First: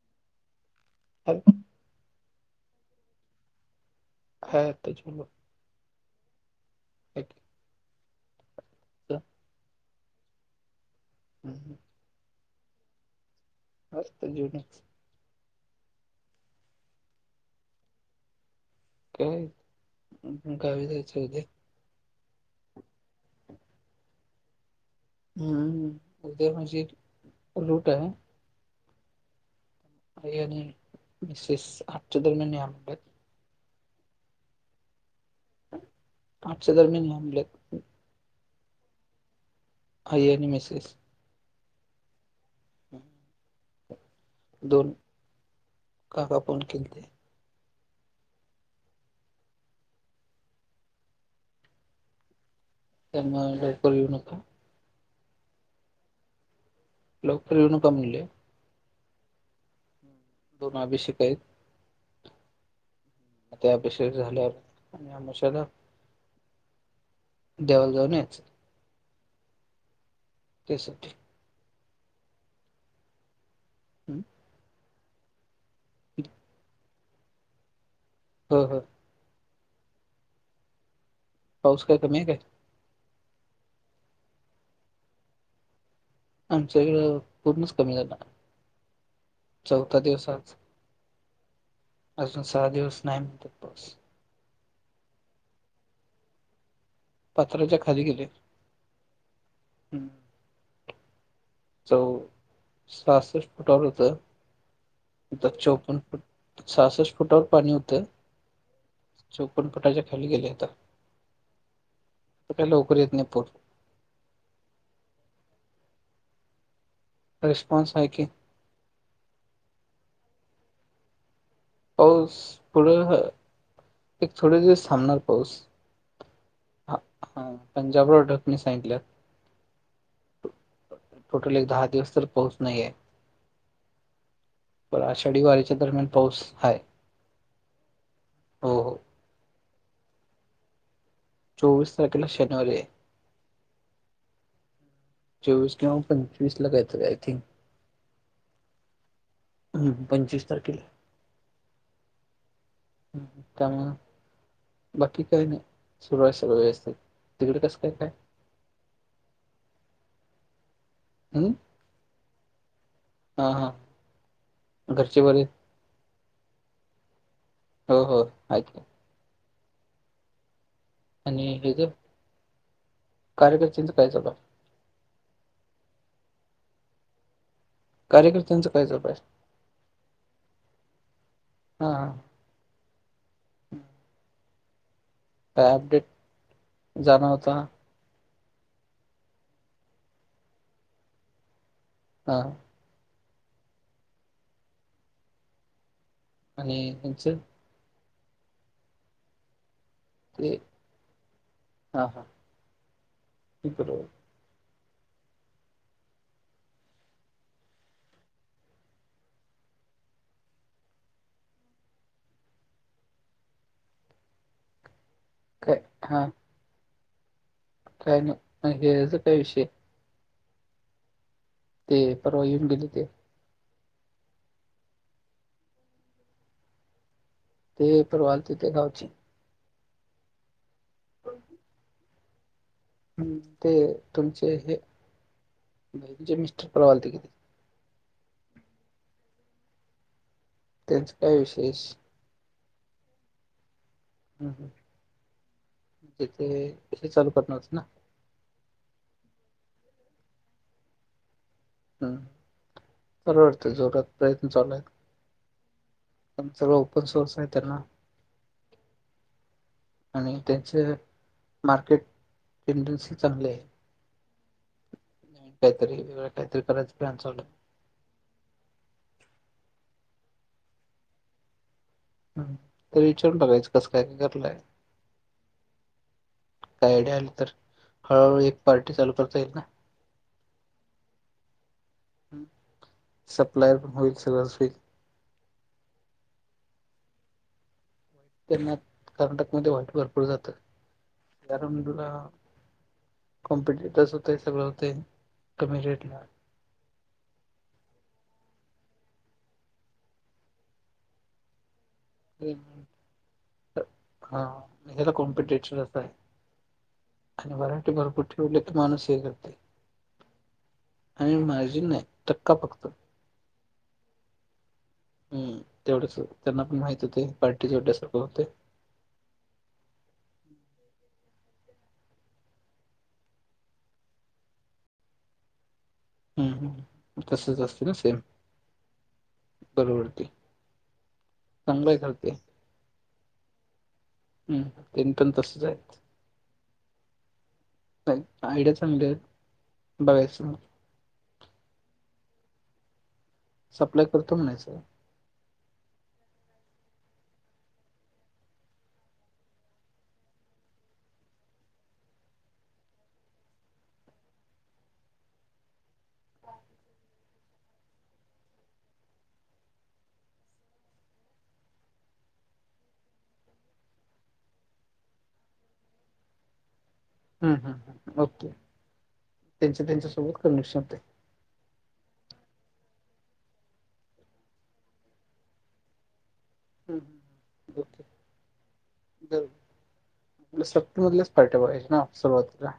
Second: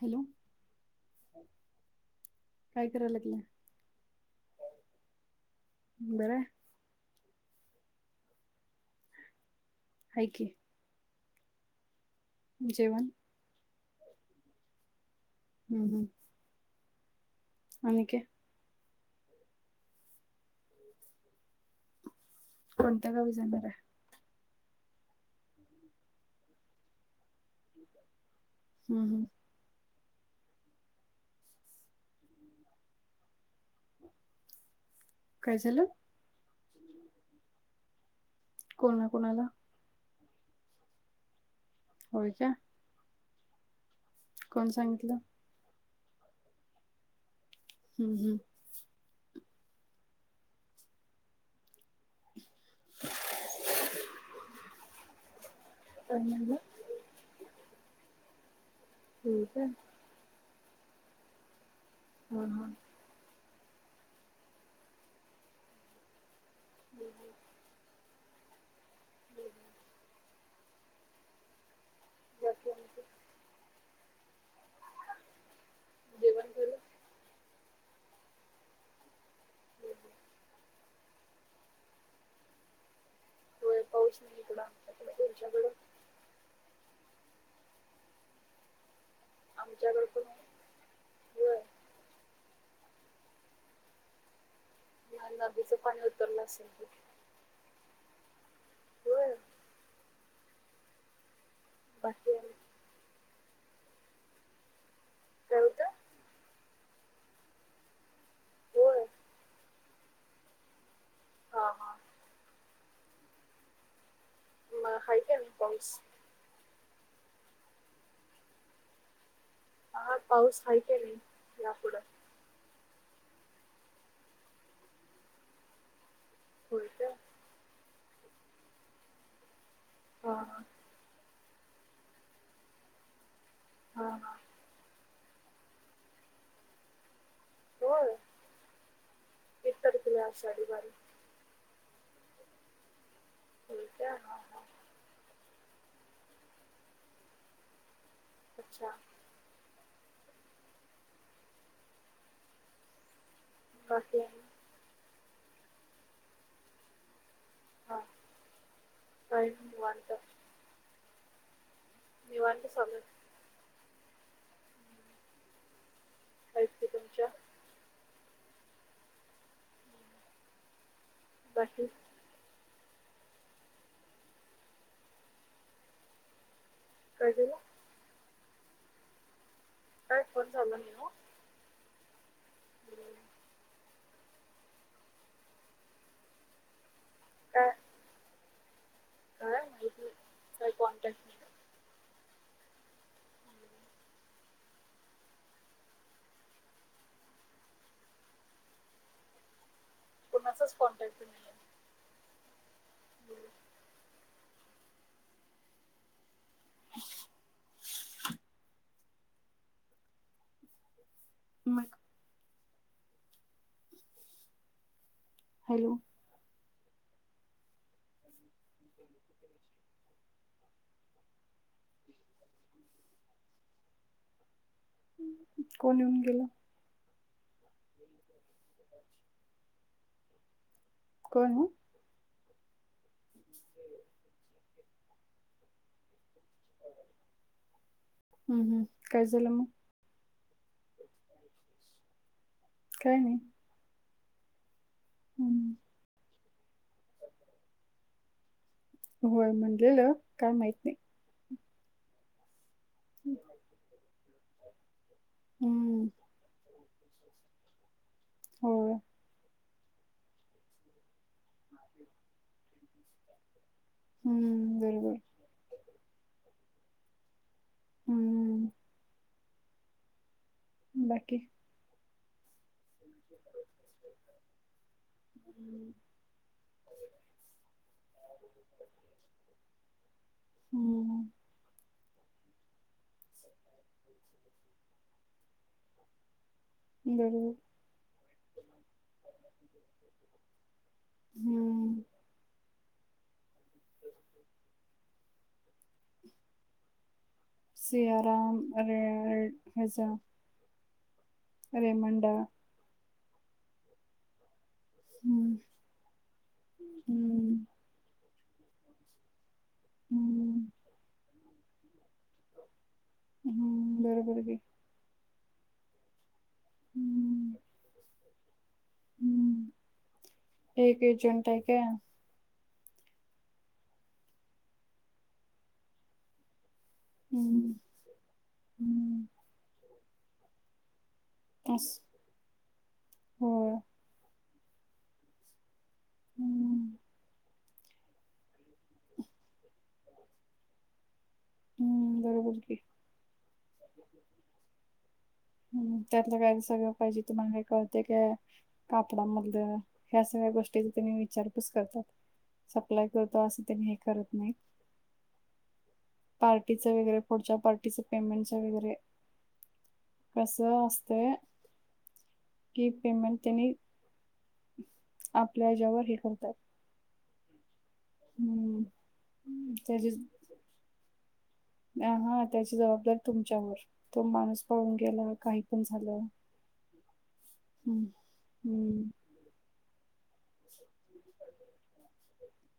Hello. Hello. काय करायलात म? हा [unintelligible] बरय. [unintelligible] अ हाय की. हं. जेवण? मस्त जुन. हम् हम्. आणि काय? काय गावी जायचय उद्या. कोणत्या गावी जाणार आहे? हम्म. उद्या माझी एक [unintelligible] आहे. हम् हम. आई आणि मिसेस [unintelligible] दरम्यान [unintelligible] काय झालं? आठच्या दरम्यान म्हणलं. कोणा कोणाला? आई आणि मिसेस. होय का? हम्. कोण दोन. सांगितलं काका पन गेलते. हम् हम्. त्यांना लई पळवू नका. कोण म्हणलं? लवकर येऊ नका म्हणल. होय का? दोन अभिषेक आहेत. हो ह. आता अभिषेक झाल्यावर आणि अमावस्यला - [unintelligible] [unintelligible] देवाला जाऊन यायचं. [unintelligible] त्यासाठी. [unintelligible] हां जेवण केलं? हो, हो, पाऊस काय कमी आहे काय? होय. पाऊस थांबला. तुमच्याकड? आमच्या इकडं पूर्णच कमी झाला. चौथा दिवस आज. अजून सहा दिवस नाही पाऊस नदीचं पाणी उतरलं असेल. पात्राच्या खाली गेल. चौ सहासष्ट फुटावर होत. आता चौपन्न फुट सासष्ट फुटावर पाणी होतं. चौपन फूटाच्या खाली गेले आता. हा, हा. काय लवकर येत नाही पूर हाय की नाही पाऊस रिस्पॉन्स आहे की काय पाऊस थांबता येईल. यापुढे, पाऊस पुढ एक थोड दिवस थांबणार पाऊस हा, पंजाबराव वडक कणी सांगितल्यात. हा, टोटल एक दहा दिवस तर पाऊस नाहीये. पण आषाढी वारीच्या दरम्यान पाऊस हाय. हो, हो. एकवीस तारखेला आषाढी वारी. चोवीस तारखेला शनिवारी आहे. ठीक आहे. हा, हा. चोवीस किंवा पंचवीसला कायतर आहे आय थिंक अच्छा हम पंचवीस तारखेला. हम हम त्यामुळे बाकी काही नाही सुरू आहे सर्व व्यवस्थित तिकडे कसं काय काय? काय नाही निवांत हम निवांत चालू आहे. हां हां घरचे बरे आहे? आहेत की तुमच्या? हो हो आहेत की. आणि हेच जर कार्यकर्तेचं काय चालू आहे. काय झालं. कार्यकर्त्यांच काय चालू आहे? काय फोन चालू आहे नव्ह. हा हा हम काय अपडेट जाणार आता. काय माहिती काही कॉन्टॅक्ट नाही. हा आणि तुमचं ते कोणाचच कॉन्टॅक्ट नाही. हा हा [unintelligible] मग काय, हॅलो हा. काय म हेच होता विषय. ते परवा येऊन गेलो ते. कोण येऊन गेल. ते परवा आलते ते गावचे. कोण ओ? ते तुमचे हे, मिस्टर परवा आलते. हम्म हम्, काय झालं मग? त्यांच काय विशेष. काय नाही. हम्म [unintelligible] होय म्हटलेलं काय माहित नाही. हम्म, बरोबर ते जोरात प्रयत्न चालूय. हम्म. [unintelligible] सोर्स आहे त्यांना. होय. आणि त्यांच मार्केट टेंडन्सी चांगली आहे. हम्म बरोबर. काहीतरी वगळं काहीतरी करायंच प्लान चालू आहे. हम्म. बाकी. हम् तरी विचारून बघाच कस काय कारालाय. काय आयडिया आली तर, हळूहळू एक पार्टी चालू करता येईल ना. हम्म. सप्लाय पण होईल सगळच हुईल. बरोबर. त्यांना कर्नाटकमध्ये वाईट भरपूर जातात, हम्म [unintelligible] कॉम्पिटेटस होते सगळं होते, कमी रेट ला. Siyaram [unintelligible] hedge Raymond. हा. हेला हम्म कॉम्पिटेशिन अस हाय, आणि हम्म मराठी भरपूर ठेवले तर माणूस हे करतय. हम्म. आणि माझी नाही, टक्का फक्त. हम्म बरोबर [unintelligible] हम् तेवढेच त्यांना पण माहित होते हम्म पार्टीचे एवढे सारखं होतय. हम्म, ते एक एजंट हाय का. हम् हम, तसच हम्म असत ना सेम. हम्म बरोबर ते, अस चांगलंय करते. होय. हम्, तेन पण तसच हायत. हम्म. नाही आयडिया चांगलीय, बघायच म. हम्म बरोबर की. सप्लाय करतो म्हणायचं. हम्म त्यातलं काही सगळं पाहिजे तुम्हाला कळतय काय? कापडामधलं ह्या सगळ्या गोष्टी त्यांनी विचारपूस करतात. सप्लाय करतो असं त्यांनी हे करत नाहीत. पार्टीचं वगैरे पुढच्या पार्टीचं पेमेंटच वगैरे कस असतंय की पेमेंट त्यांनी आपल्या हेज्या वर हे करतात. हम हम म ओके, हम्म त्यांच्या त्यांच्या सोबत कमीशन होतय. हा हा त्याची जबाबदारी तुमच्यावर. तो माणूस पाळून गेला काही पण झालं. हम्म हम्म. ओके हम् हम्म [unintelligible] पाहिजे ना सुरुवातीला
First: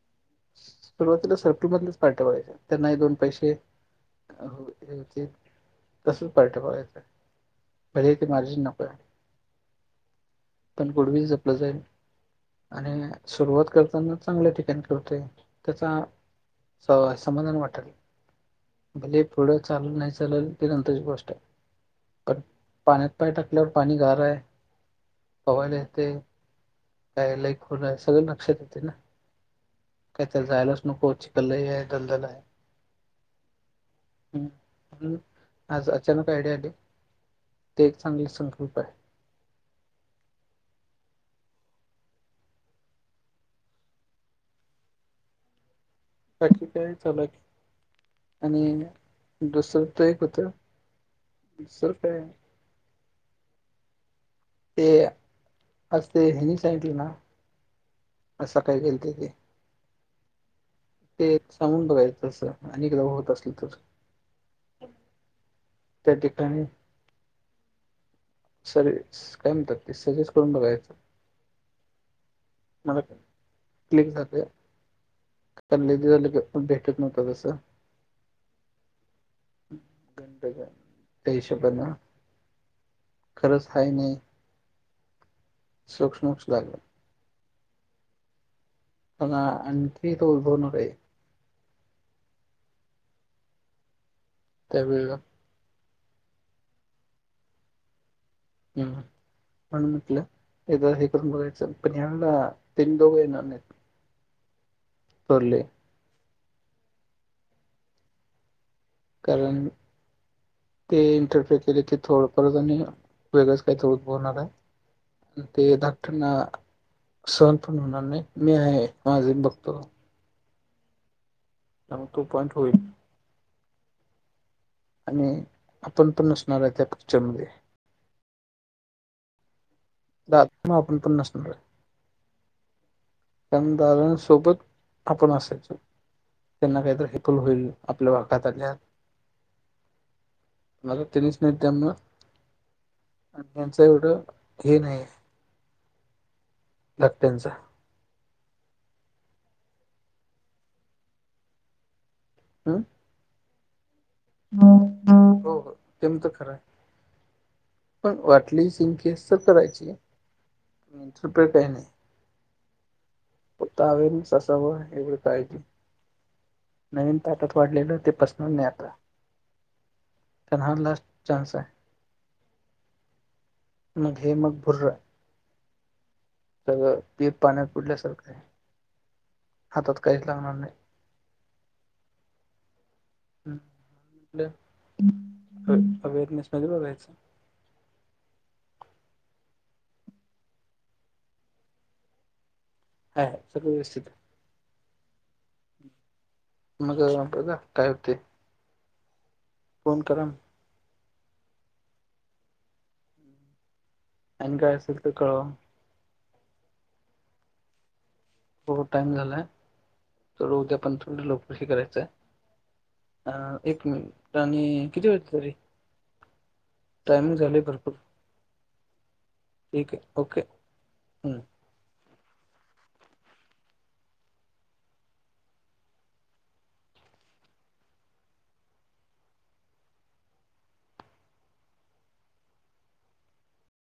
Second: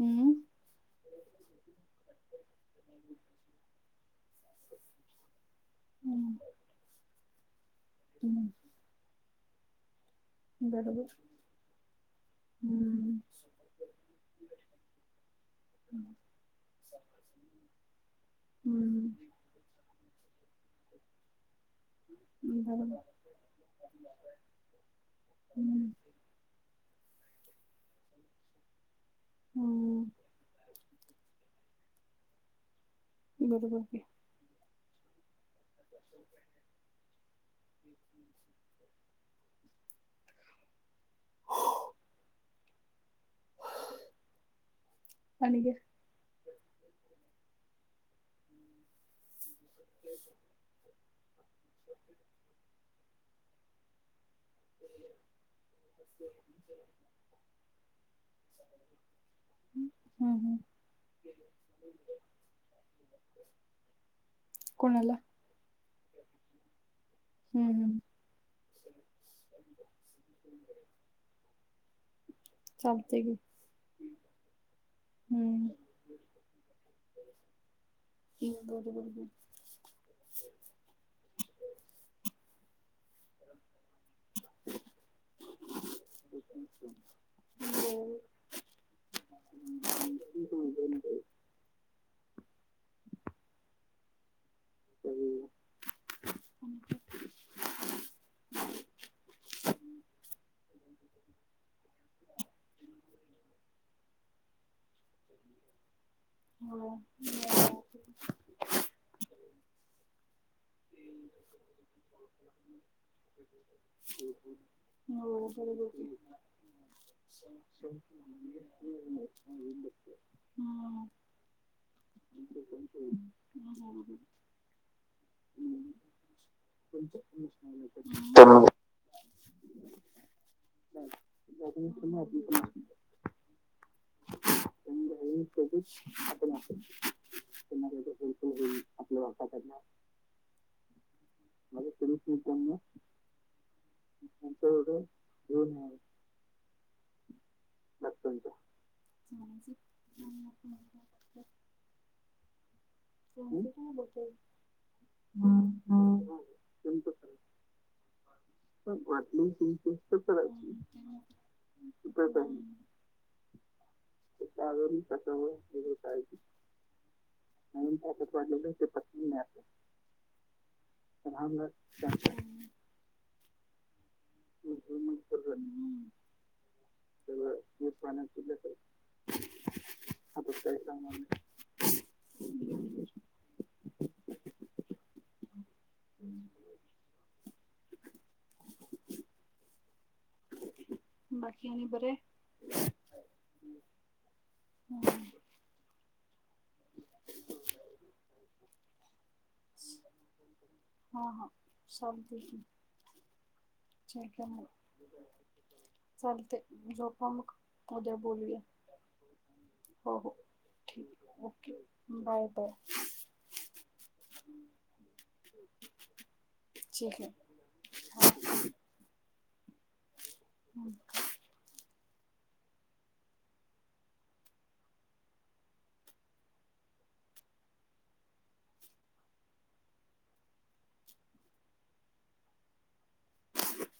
हम् सुरुवातीला [unintelligible] त्यांना हे दोन पैसे [unintelligible] हम्म तसच [unintelligible] म्हणजे ते हम्म. मार्जिन नकोय. पण बरोबर गुडविल जपलं जाईल. आणि हम्म सुरुवात करताना चांगल्या ठिकाणी. त्याचा अ समाधान वाटल. हम्म भले पुढं चालल नाही चालल ते नंतरची गोष्ट आहे. पण बरोबर पाण्यात पाय टाकल्यावर पाणी गार हाय पवायला हम्म येतय काय [unintelligible] आहे सगळं लक्षात येतय ना हम् काय त्याला जायलास नको चिखल लय हाय, दलदल आहे बरोबर की. हम् आज अचानक आयडिया आली ते एक चांगले संकल्प आहे. आणि काय? बाकी काय चालूय आणि दुसरं त एक होतं. सर्फय ते अस ते हेनी सांगितलं ना आज सकाळी केलते ते हम् हम् ते सांगून बघायचं तस आणिएकदा होत असल तर कोणाला. त्या ठिकाणी. हम् हम् सर्स काय म्हणतात ते सजेस्ट करून बघायचं. मला चालतंय की क्लिक झालं. हम्म [unintelligible] भेटत नव्हतं तसं [unintelligible] बरोबल. त्या हिशोबान. खरंच हाय नाही. [inaudible] सूक्ष्मक्ष झालं. होम. आ आणखी तोल्बवण. त्यावेळ का. [inaudible] हम् म्हण म्हटलंदा हे करून बघायचं पण या तीन दोघ येणार नाही करले. हो ब. कारण ते इंटरफेर केले क थोडफत वेगळंच काही तर उद्भवणार आहे. हो ते बरोबर की डाक्टर ना आहे माझे बघतो हम्म. त्या मग तो पॉइंट होईल. आणि आपण पण नसणारय त्या पिक्चरमध्ये. [unintelligible] [unintelligible] आपण पण नसणारय. [inaudible] दुकानदारांसोबत. आपण असायचो सोबत आपण असू. त्यांना काहीत हेपल होईल त्यांना त्याचा आपल्या वागात हेल्पफुल आल्या. होईल आपल्या वापराकडनं मला त्यांनीच नाही म्हणजे त्यांना तरी मित्रांनो आणि त्यांच एवढं हे नाही. होन. लटचा बतत आ. ह बत. हो ते तर खरं आहे. तुमचं खरं. पण वाटली पण सिंकस तर वाटली करायची तुमची न तर प काही नाही. तप. पुतावेन ससाव हेव कशावर कायज. वेगळं करायची नवीन ताटात म्हणून वाढलेलं ते त्याच्यात पसनल नाही वाटलेलं ते आता. पत्नी नाही असं त्यांन ह लास्ट चा्स आहे. अच्छा. मग हे मग भुर्र सगळं पीठ पाण्यात पाण्या बुडल्यासारखं आहे हातात काहीच आता लागणार नाही. काही सांगणार नाही. हरनेस मध्ये बाकीनी बरे. हां सगळ व्यवस्थित आहे. हम. मग बघा काय होते. फोन करा हा हा सम क. का आणि मग काय असेल तर कळवा चालते जो आप मग उद्या बोलया थो टाइम झालाय तरथ उद्या पण थ ठीक लकर ह ओके करायचं आहे. बाय बाय अ एक मिनिट आणि किती वाजलं तरी ठीक आहे टायमिंग झाले भरपूर. ठीक आहे, ओके.